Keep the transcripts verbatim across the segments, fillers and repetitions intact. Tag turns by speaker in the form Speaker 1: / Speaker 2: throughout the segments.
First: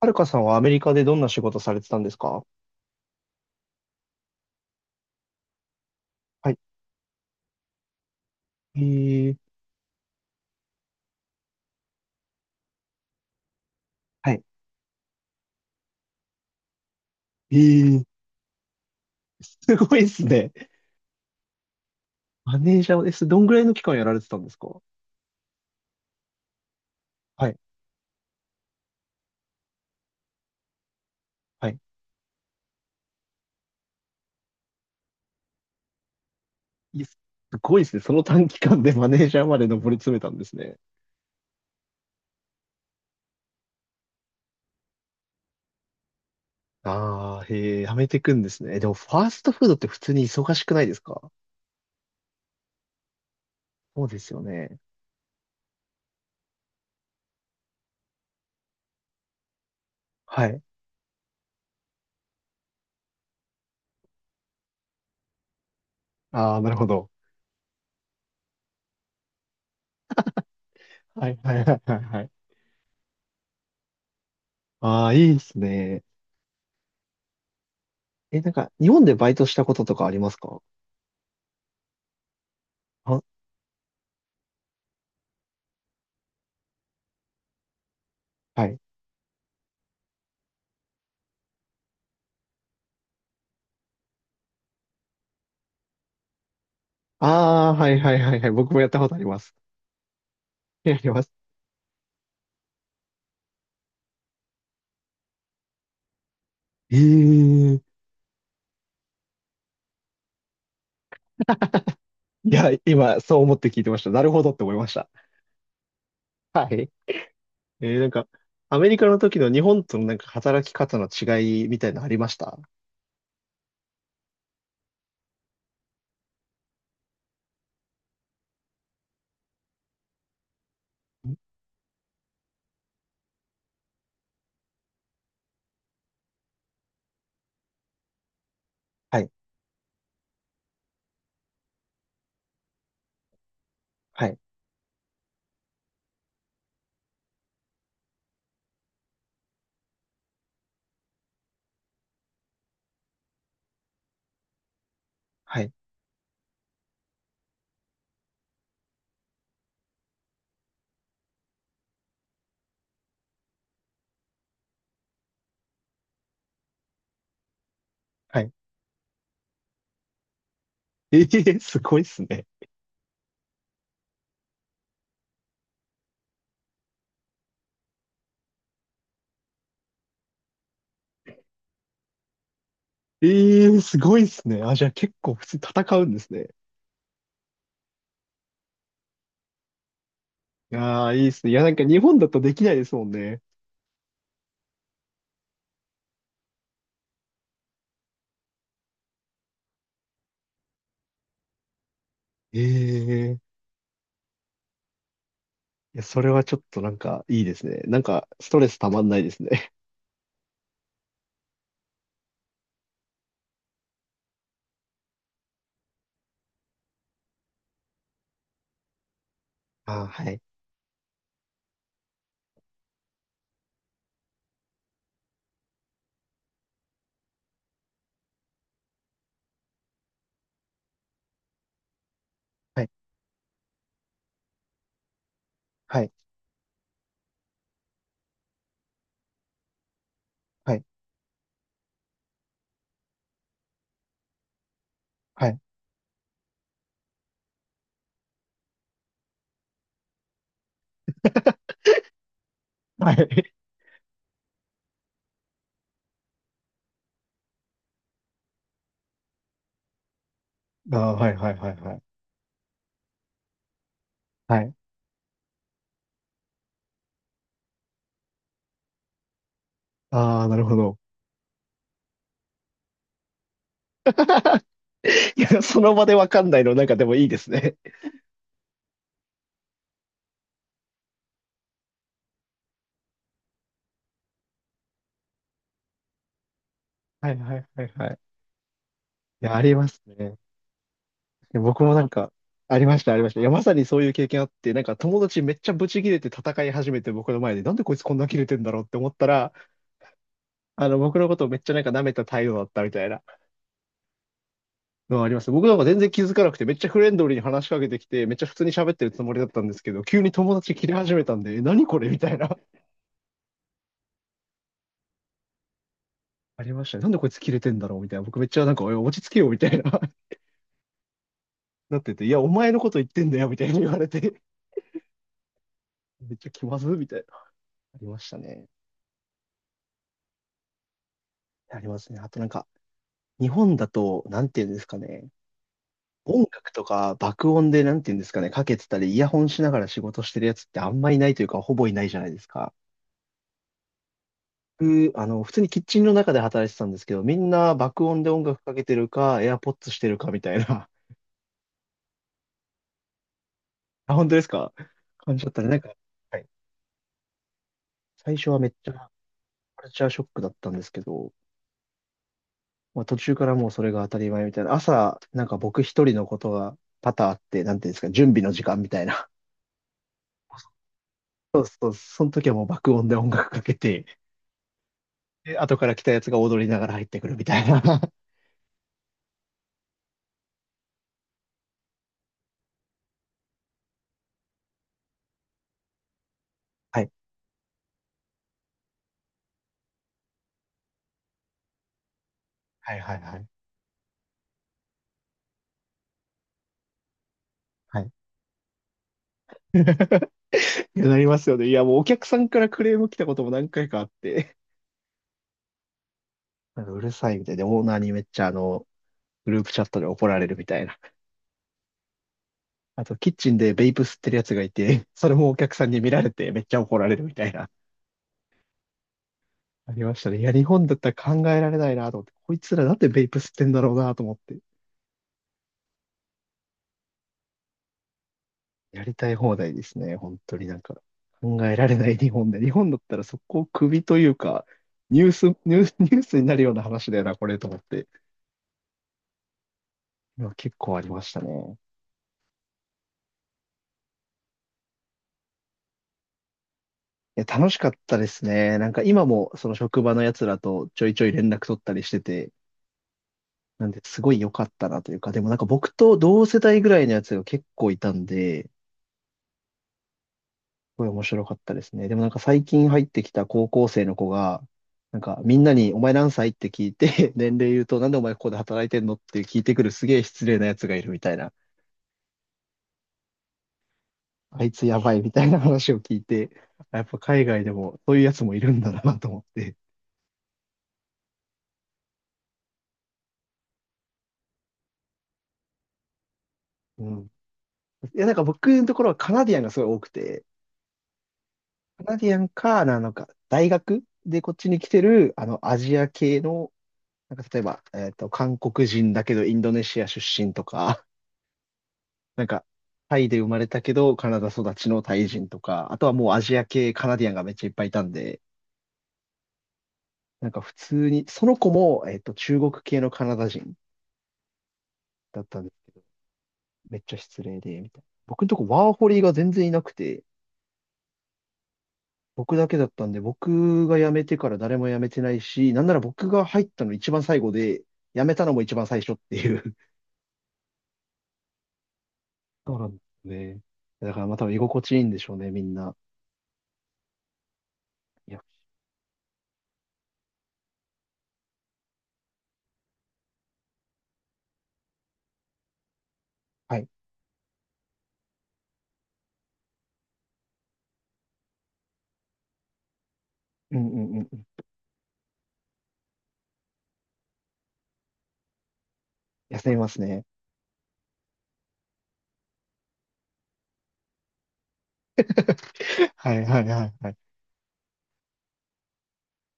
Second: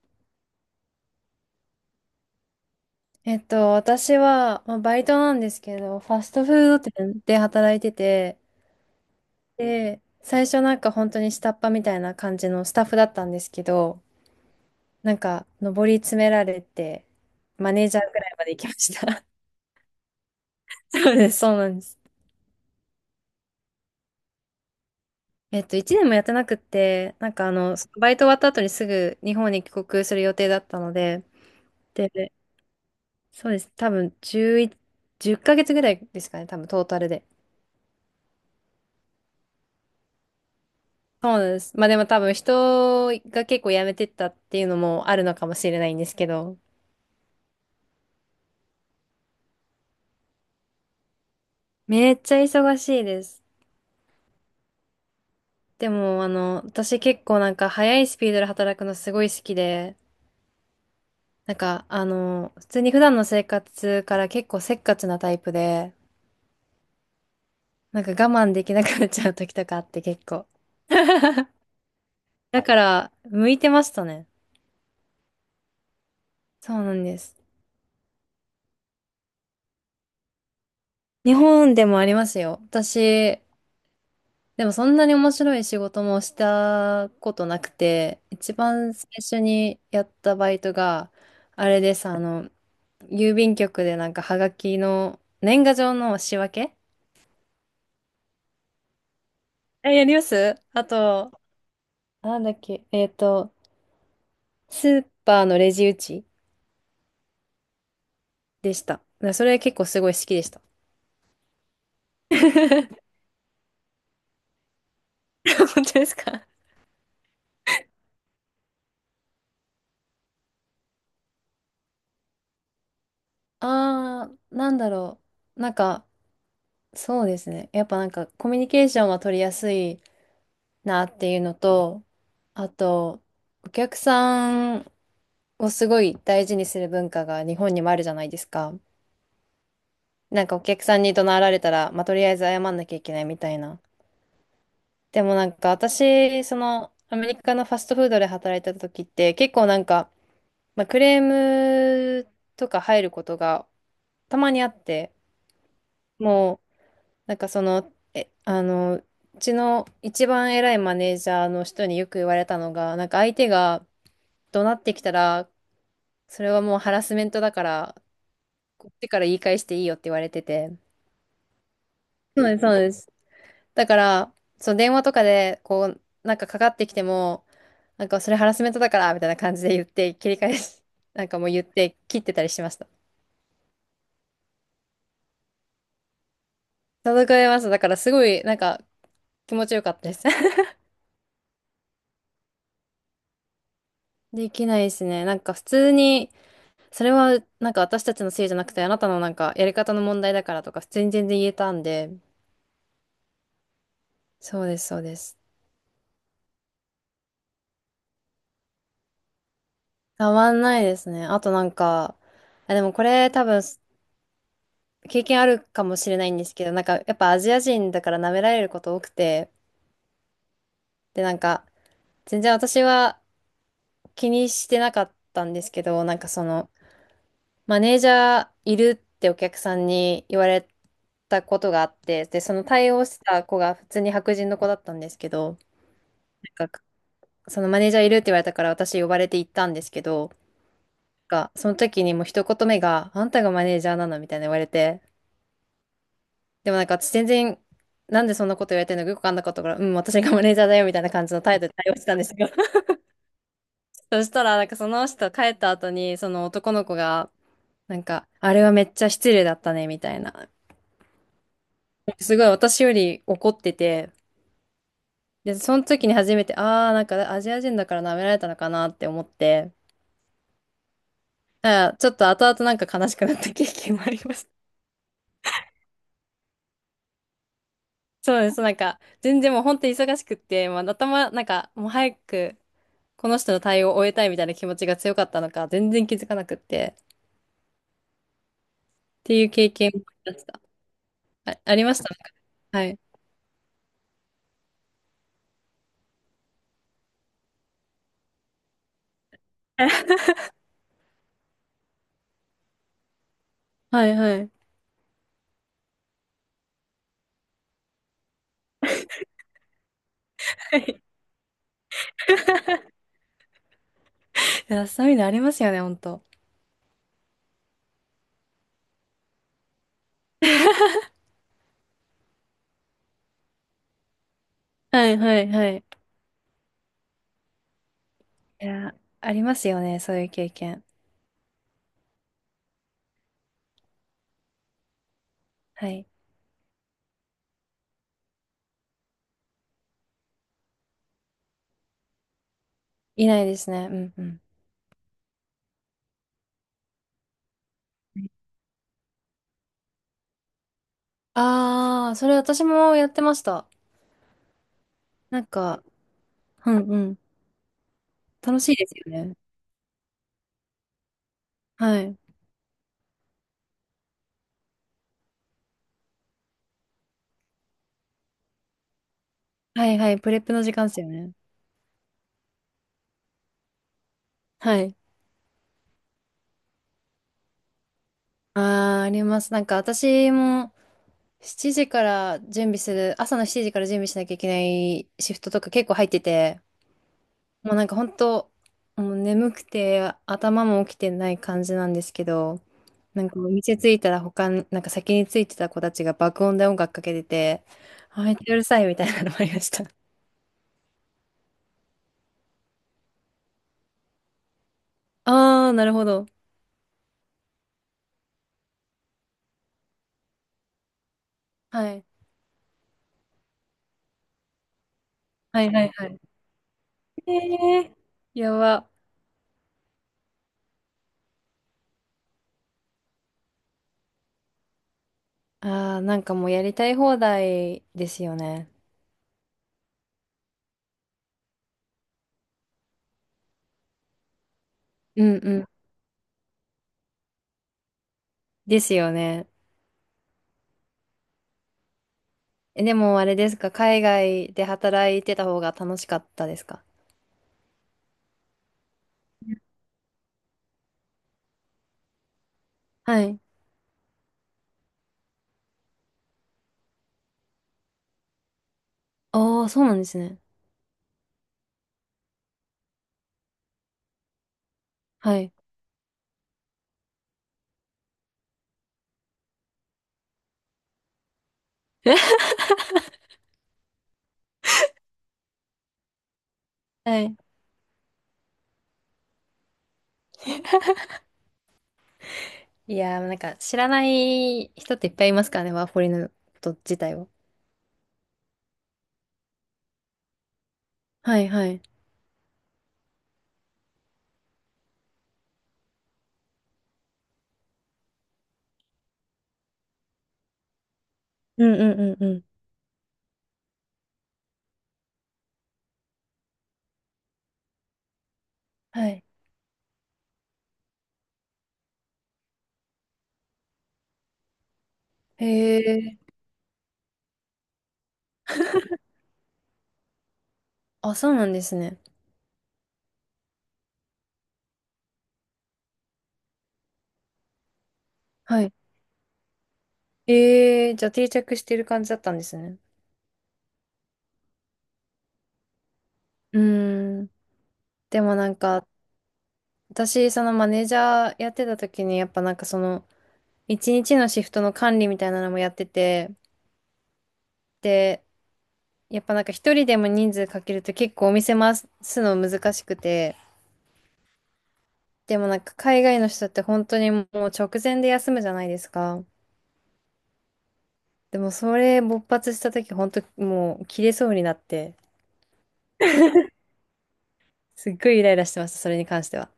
Speaker 1: はるかさんはアメリカでどんな仕事されてたんですか？
Speaker 2: えっと、私は、まあ、バイトなんですけど、ファスト
Speaker 1: はい。
Speaker 2: フード店で働いてて、
Speaker 1: えー、
Speaker 2: で、最初なんか本当に下っ端みたいな感じのスタッフだったんですけど、
Speaker 1: はい。
Speaker 2: なんか上り詰められて、
Speaker 1: え
Speaker 2: マネージャ
Speaker 1: ー、
Speaker 2: ーくらいまで行きました。
Speaker 1: すごいですね。
Speaker 2: そうです、そうなんです。
Speaker 1: マネージャーです。どんぐらいの期間やられてたんですか？
Speaker 2: えっと、いちねんもやってなくって、なんか
Speaker 1: は
Speaker 2: あ
Speaker 1: い。
Speaker 2: の、そのバイト終わった後にすぐ日本に帰国する予定だったので、
Speaker 1: はい。
Speaker 2: で、そうです、多分11、じゅっかげつぐらいですかね、多分トータ
Speaker 1: いや
Speaker 2: ル
Speaker 1: す
Speaker 2: で。
Speaker 1: ごいですね。その短期間で マネージャーまで上り詰めたんですね。
Speaker 2: そうなんです。まあでも多分人が結構辞めてったっていうのもあるのかもしれないんですけど、
Speaker 1: ああ、へえ、やめてくんですね。でも、ファーストフードって普通に忙しくないですか？
Speaker 2: めっちゃ忙しいです。
Speaker 1: そうですよね。
Speaker 2: でもあの、私結構なんか早いスピードで働くのすごい好きで、
Speaker 1: はい。
Speaker 2: なんかあの、普通に普段の生活から結構せっかちなタイプで、
Speaker 1: ああ、なるほど。
Speaker 2: なんか我慢できなくなっちゃう時とかあって結構。
Speaker 1: はい、はい、はい、はい。はい。
Speaker 2: だから、向いてましたね。
Speaker 1: ああ、いいですね。
Speaker 2: そうなんです。
Speaker 1: え、なんか、日本でバイトしたこととかありますか？
Speaker 2: 日本でもありますよ。
Speaker 1: あ、
Speaker 2: 私、でもそんなに面白い仕事もしたことなくて、一
Speaker 1: はい。
Speaker 2: 番最初にやったバイトが、あれです、あの、郵便局でなんかはがきの年賀状の仕分け。
Speaker 1: ああ、はいはいはいはい。僕もやったことあります。
Speaker 2: え、やります。あ
Speaker 1: やりま
Speaker 2: と、
Speaker 1: す。
Speaker 2: なんだっけ、えっと、スーパーのレジ打ち
Speaker 1: ええー、
Speaker 2: でした。だからそれ結構すごい好きでした。
Speaker 1: いや、今、そう思って聞いてました。なるほどって思いました。
Speaker 2: 本当ですか？
Speaker 1: はい。えー、なんか、アメリカの時の日本とのなんか働き方の違いみたいなのありました？
Speaker 2: あー、なんだろう。なんか、そうですね。やっぱなんかコミュニケーションは取りやすいなっていうのと、あと、お客さんをすごい大事にする文化が日本にもあるじゃないですか。
Speaker 1: はい、
Speaker 2: なんかお客さんに怒鳴られたら、まあ、とりあえず謝んなきゃいけないみたいな。
Speaker 1: はい、
Speaker 2: でもなんか私、そのアメリカのファストフードで働いてた時って結構なんか、まあ、クレームとか入ることがたまにあって、
Speaker 1: はい、
Speaker 2: もうなんかその、え、あの、うちの一番偉いマネージャーの人によく言われたのが、なんか相手が、怒鳴ってきたら、それはもうハラスメントだから、
Speaker 1: はい。
Speaker 2: こっちから言い返していいよって言われてて。
Speaker 1: ええー、すごいっす
Speaker 2: そ
Speaker 1: ね。
Speaker 2: うです、そうです。だから、その電話とかで、こう、なんかかかってきても、なんかそれハラスメントだから、みたいな感じで言って、切り返し、なんかもう言って切ってたりしました。
Speaker 1: ええー、すごいっすね。あ、じゃあ結構普通に戦うんですね。
Speaker 2: 届かれました。だからすごい、なんか気持ちよかったです。
Speaker 1: いやー、いいっすね。いや、なんか日本だとできないですもんね。
Speaker 2: できないですね。なんか普通に、それはなんか私たちのせいじゃなくて、あなたのなんかやり方の問題だからとか、普通に全然言えたんで、
Speaker 1: ええー、
Speaker 2: そうです、そうです。
Speaker 1: いや、それはちょっとなんかいいですね。なんか、ストレスたまんないですね。
Speaker 2: たまんないですね。あとなんか、あ、でもこれ多分経験あるかもしれないんですけど、なんかやっぱアジア人だから舐められること多くて、
Speaker 1: あー、はい。
Speaker 2: でなんか全然私は気にしてなかったんですけど、なんかそのマネージャーいるってお客さんに言われたことがあって、でその
Speaker 1: はい
Speaker 2: 対応した子が普通に白人の子だったんですけど、
Speaker 1: はい
Speaker 2: なんかそのマネージャーいるって言われたから私呼ばれて行ったんですけど、
Speaker 1: はい。
Speaker 2: が、その時にもう一言目が、あんたがマネージャーなのみたいな言われて、
Speaker 1: はい。
Speaker 2: でもなんか私全然、なんでそんなこと言われてるのかよくわかんなかったから、うん、私がマネージャーだよみたいな感じの態度で 対応してたんですよ。
Speaker 1: はい。
Speaker 2: そしたら、なんかその人帰った後に、その男の子が、なんか、あれはめっちゃ失礼だったね、みたいな。
Speaker 1: ああ、はい、はい、はい、はい。
Speaker 2: すごい私より怒ってて、
Speaker 1: はい。
Speaker 2: で、その時に初めて、ああ、なんかアジア人だから舐められたのかなって思って、
Speaker 1: ああ、なるほど。
Speaker 2: だからちょっと後々なんか悲しくなった経験もありました。
Speaker 1: いや、その場でわかんないの、なんかでもいいですね。
Speaker 2: そうです。なんか、全然もう本当に忙しくって、まあ、頭、なんか、もう早く、この人の対応を終えたいみたいな気持ちが強かったのか、全然気づかなくって、っ
Speaker 1: はい、はい、はい、はい。
Speaker 2: てい
Speaker 1: い
Speaker 2: う
Speaker 1: や、あ
Speaker 2: 経
Speaker 1: りま
Speaker 2: 験を
Speaker 1: す
Speaker 2: 思い
Speaker 1: ね。
Speaker 2: 出した。あ、あり
Speaker 1: 僕
Speaker 2: ま
Speaker 1: もな
Speaker 2: し
Speaker 1: ん
Speaker 2: た。
Speaker 1: か、あ
Speaker 2: は
Speaker 1: りま
Speaker 2: い。
Speaker 1: した、ありました。いや、まさにそういう経験あって、なんか友達めっちゃブチ切れて戦い始めて僕の前で、なんでこいつこんな切れてんだろうって思ったら、あの、僕のことをめっちゃなんか舐めた態度だったみたいな
Speaker 2: はいはい。
Speaker 1: のはあります。僕なんか全然気づかなくて、めっちゃフレンドリーに話しかけてきて、めっちゃ普通に喋ってるつもりだったんですけど、急に友達
Speaker 2: は
Speaker 1: 切れ
Speaker 2: い。
Speaker 1: 始めたんで、え何これみたいな。
Speaker 2: いや、そういうのありますよね、ほんと。
Speaker 1: ありましたね。なんでこいつ切れてんだろうみたいな。僕めっちゃなんか、おい落ち着けよみたいな なってて、いや、お前のこと言ってんだよみたいに言われて、
Speaker 2: はいはいはい。
Speaker 1: めっちゃ気まずみたいな。ありました
Speaker 2: い
Speaker 1: ね。
Speaker 2: や、ありますよね、そういう経験。
Speaker 1: ありますね。あとなんか、日本だと、なんていうんですかね。
Speaker 2: はい。
Speaker 1: 音楽とか爆音でなんていうんですかね、かけてたり、イヤホンしながら仕事してるやつってあんまいないというか、ほぼいないじゃないですか。
Speaker 2: いないですね。うんうん。
Speaker 1: 僕、あの、普通にキッチンの中で働いてたんですけど、みんな爆音で音楽かけてるか、AirPods してるかみたいな。
Speaker 2: ああ、それ私もやってました。
Speaker 1: あ、本当ですか？感
Speaker 2: な
Speaker 1: じ
Speaker 2: ん
Speaker 1: だったら、なん
Speaker 2: か、
Speaker 1: か、はい。
Speaker 2: うんうん。
Speaker 1: 最初は
Speaker 2: 楽
Speaker 1: めっ
Speaker 2: しいで
Speaker 1: ちゃ、
Speaker 2: すよね。
Speaker 1: カルチャーショックだったんですけど、
Speaker 2: はい。
Speaker 1: まあ、途中からもうそれが当たり前みたいな、朝、なんか僕一人のことが多々あって、なんていうんですか、準備の時間みたいな。
Speaker 2: はいはい。プレップの時間ですよね。
Speaker 1: そう、その時はもう爆音で音楽かけて、
Speaker 2: はい。
Speaker 1: で、後から来たやつが踊りながら入ってくるみたいな。
Speaker 2: ああ、あります。なんか私も、しちじから準備する、朝のしちじから準備しなきゃいけないシフトとか結構入ってて、
Speaker 1: はい。
Speaker 2: もうなんか本当、もう眠くて頭も起きてない感じなんですけど、
Speaker 1: はいはい
Speaker 2: なん
Speaker 1: は
Speaker 2: かお
Speaker 1: い。
Speaker 2: 店着いたら他に、なんか先に着いてた子たちが爆音で音楽かけてて、
Speaker 1: はい。
Speaker 2: あ、めっちゃうるさいみたいなのもありました。
Speaker 1: いや、なりますよね。いや、もうお客さんからクレーム来たことも何回かあって、
Speaker 2: あー、なるほど。
Speaker 1: なんかうるさいみたいで、オーナーにめっちゃあの、グループチャットで怒られるみたいな。
Speaker 2: はい。
Speaker 1: あと、キッチンでベイプ吸ってるやつがいて、それもお
Speaker 2: はい
Speaker 1: 客さ
Speaker 2: は
Speaker 1: ん
Speaker 2: い
Speaker 1: に
Speaker 2: は
Speaker 1: 見
Speaker 2: い。
Speaker 1: られてめっちゃ怒られるみたいな。
Speaker 2: えー、やば。
Speaker 1: ありましたね。いや、日本だったら考えられないなと思って、こいつらなんでベイプ吸ってんだろうなと思って、
Speaker 2: あー、なんかもうやりたい放題ですよね。
Speaker 1: やりたい放題ですね。本当になんか、考えられない日本で。日本だったらそこを首というか、ニ
Speaker 2: う
Speaker 1: ュー
Speaker 2: ん
Speaker 1: ス、
Speaker 2: う
Speaker 1: ニ
Speaker 2: ん。
Speaker 1: ュース、ニュースになるような話だよな、これと思って。
Speaker 2: ですよね。
Speaker 1: いや結構ありましたね。
Speaker 2: え、でもあれですか、海外で働いてた方が楽しかったですか？
Speaker 1: いや、楽しかったですね。なんか今もその職場の奴らとちょいちょい連絡取ったりしてて、
Speaker 2: はい。
Speaker 1: なんで、すごい良かったなというか、でもなんか僕と同世代ぐらいのやつが結構いたんで、
Speaker 2: ああ、そうなんですね。
Speaker 1: ごい面白かったですね。でもなんか最近入ってきた高校生の子が、なん
Speaker 2: は
Speaker 1: か
Speaker 2: い。
Speaker 1: みんなにお前何歳って聞いて、年齢言うとなんでお前ここで働いてんのって聞いてくるすげえ失礼なやつがいるみたいな。あいつやばいみたいな話を聞いて、やっぱ
Speaker 2: はい。
Speaker 1: 海外でもそういうやつもいるんだなと思って。
Speaker 2: いやー、なんか知らない人っていっぱいいますからね、ワーホリのこと自
Speaker 1: う
Speaker 2: 体
Speaker 1: ん。
Speaker 2: を。
Speaker 1: いやなんか僕のところはカナディアンがすごい多くて、
Speaker 2: はいはい。
Speaker 1: カナディアンか、なのか、大学でこっちに来てる、あの、アジア系の、なんか例えば、えっと、韓国人だけどインドネシア出身とか、
Speaker 2: うんうんうんう
Speaker 1: な
Speaker 2: ん。
Speaker 1: んか、タイで生まれたけど、カナダ育ちのタイ人とか、あとはもうアジア系カナディアンがめっちゃいっぱいいたんで、
Speaker 2: はい。
Speaker 1: なんか普通に、その子も、えっと、中国系のカナダ人だっ
Speaker 2: へ
Speaker 1: たんですけど、
Speaker 2: え。
Speaker 1: めっちゃ失礼で、みたいな。僕のとこワーホリが全然いなくて、
Speaker 2: あ、そうなんですね。
Speaker 1: 僕だけだったんで、僕が辞めてから誰も辞めてないし、なんなら僕が入ったの一番最後で、辞めたのも
Speaker 2: はい。
Speaker 1: 一番最初っていう。
Speaker 2: ええ、じゃあ定着してる感じだったんです
Speaker 1: そう
Speaker 2: ね。
Speaker 1: なんですね。だからまあ多分居心地いいんでしょうね、みんな。
Speaker 2: うーん。で
Speaker 1: い
Speaker 2: も
Speaker 1: や、
Speaker 2: なんか、私、そのマネージャーやってた時に、やっぱなんかその、一日のシフトの管理みたいなのもやってて、
Speaker 1: はい。
Speaker 2: で、やっぱなんか一人でも人数かけると結構お店回すの難しくて、
Speaker 1: うんうんうんうん。
Speaker 2: でもなんか海外の人って本当にもう直前で休むじゃないですか。
Speaker 1: 休みますね。
Speaker 2: でもそれ勃発した時本当もう切れそうになって、
Speaker 1: はいはいはいはい。
Speaker 2: すっごいイライラしてました、それに関しては。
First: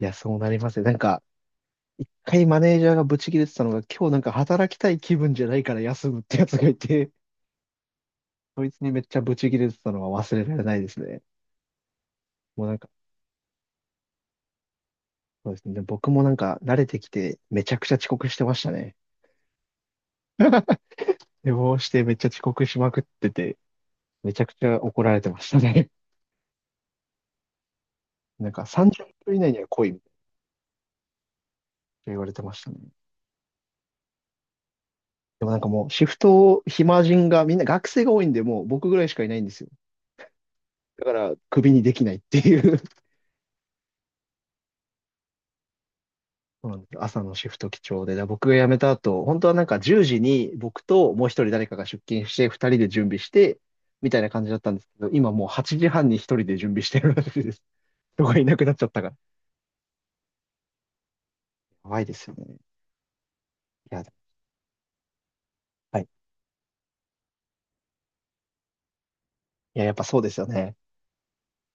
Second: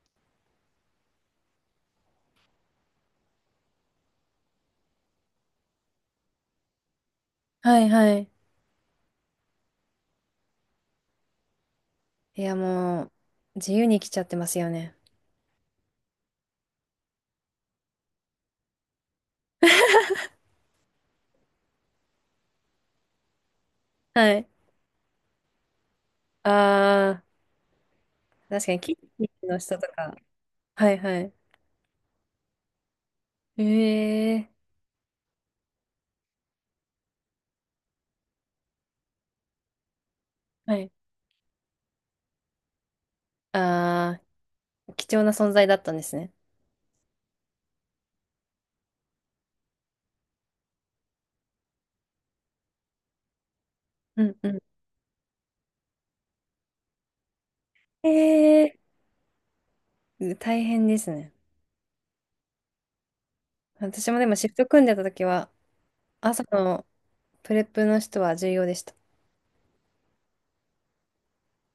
Speaker 1: いや、そうなりますね。なんか、一回マネージャーがブチ切れてたのが、今日なんか働きたい気分じゃないから休むってやつがいて、
Speaker 2: はいはい。
Speaker 1: そいつにめっちゃブチ切れてたのは忘れられないですね。
Speaker 2: いや
Speaker 1: もうなんか、
Speaker 2: もう、自由に来ちゃってますよね。
Speaker 1: そうですね。僕もなんか慣れてきて、めちゃくちゃ遅刻してましたね。寝坊してめっちゃ遅刻しまくってて、
Speaker 2: は
Speaker 1: めちゃ
Speaker 2: い。
Speaker 1: くちゃ怒られてましたね。
Speaker 2: ああ、
Speaker 1: なんか
Speaker 2: 確かに、キッ
Speaker 1: 30
Speaker 2: チ
Speaker 1: 分以
Speaker 2: ン
Speaker 1: 内に
Speaker 2: の
Speaker 1: は
Speaker 2: 人
Speaker 1: 来
Speaker 2: と
Speaker 1: いみたい
Speaker 2: か、はいはい。
Speaker 1: な言われてましたね。
Speaker 2: ええ、
Speaker 1: でもなんかもうシフトを暇人がみんな学生が多いんで、もう僕ぐらいしかいないんですよ。
Speaker 2: はい。
Speaker 1: だからクビにできないっていう、
Speaker 2: ああー、貴重な存在だったんですね。
Speaker 1: そうなんですよ、朝のシフト基調で、だ僕が辞めた後、本当はなんかじゅうじに僕ともう一人誰かが出勤して、ふたりで準備して、みたい
Speaker 2: う
Speaker 1: な
Speaker 2: ん
Speaker 1: 感
Speaker 2: う
Speaker 1: じだっ
Speaker 2: ん。
Speaker 1: たんですけど、今もうはちじはんに一人で準備してるらしいです。人がいなくなっちゃっ
Speaker 2: え、
Speaker 1: たから。
Speaker 2: うん、大変ですね。
Speaker 1: やばいですよね。いや、
Speaker 2: 私もでもシフト組んでた時は、
Speaker 1: はい。
Speaker 2: 朝のプレップの人は重要でした。
Speaker 1: いや、やっぱそうですよね。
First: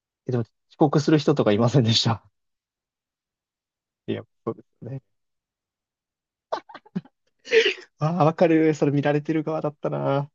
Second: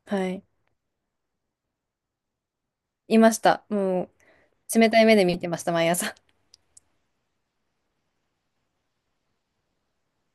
Speaker 2: は
Speaker 1: え、でも
Speaker 2: い。
Speaker 1: 遅刻する人とかいませんでした？
Speaker 2: いました。も
Speaker 1: いや、そうです
Speaker 2: う、
Speaker 1: よ
Speaker 2: 冷
Speaker 1: ね。
Speaker 2: たい目で見てました、毎朝。
Speaker 1: ああ、わかる。それ見られてる側だったな。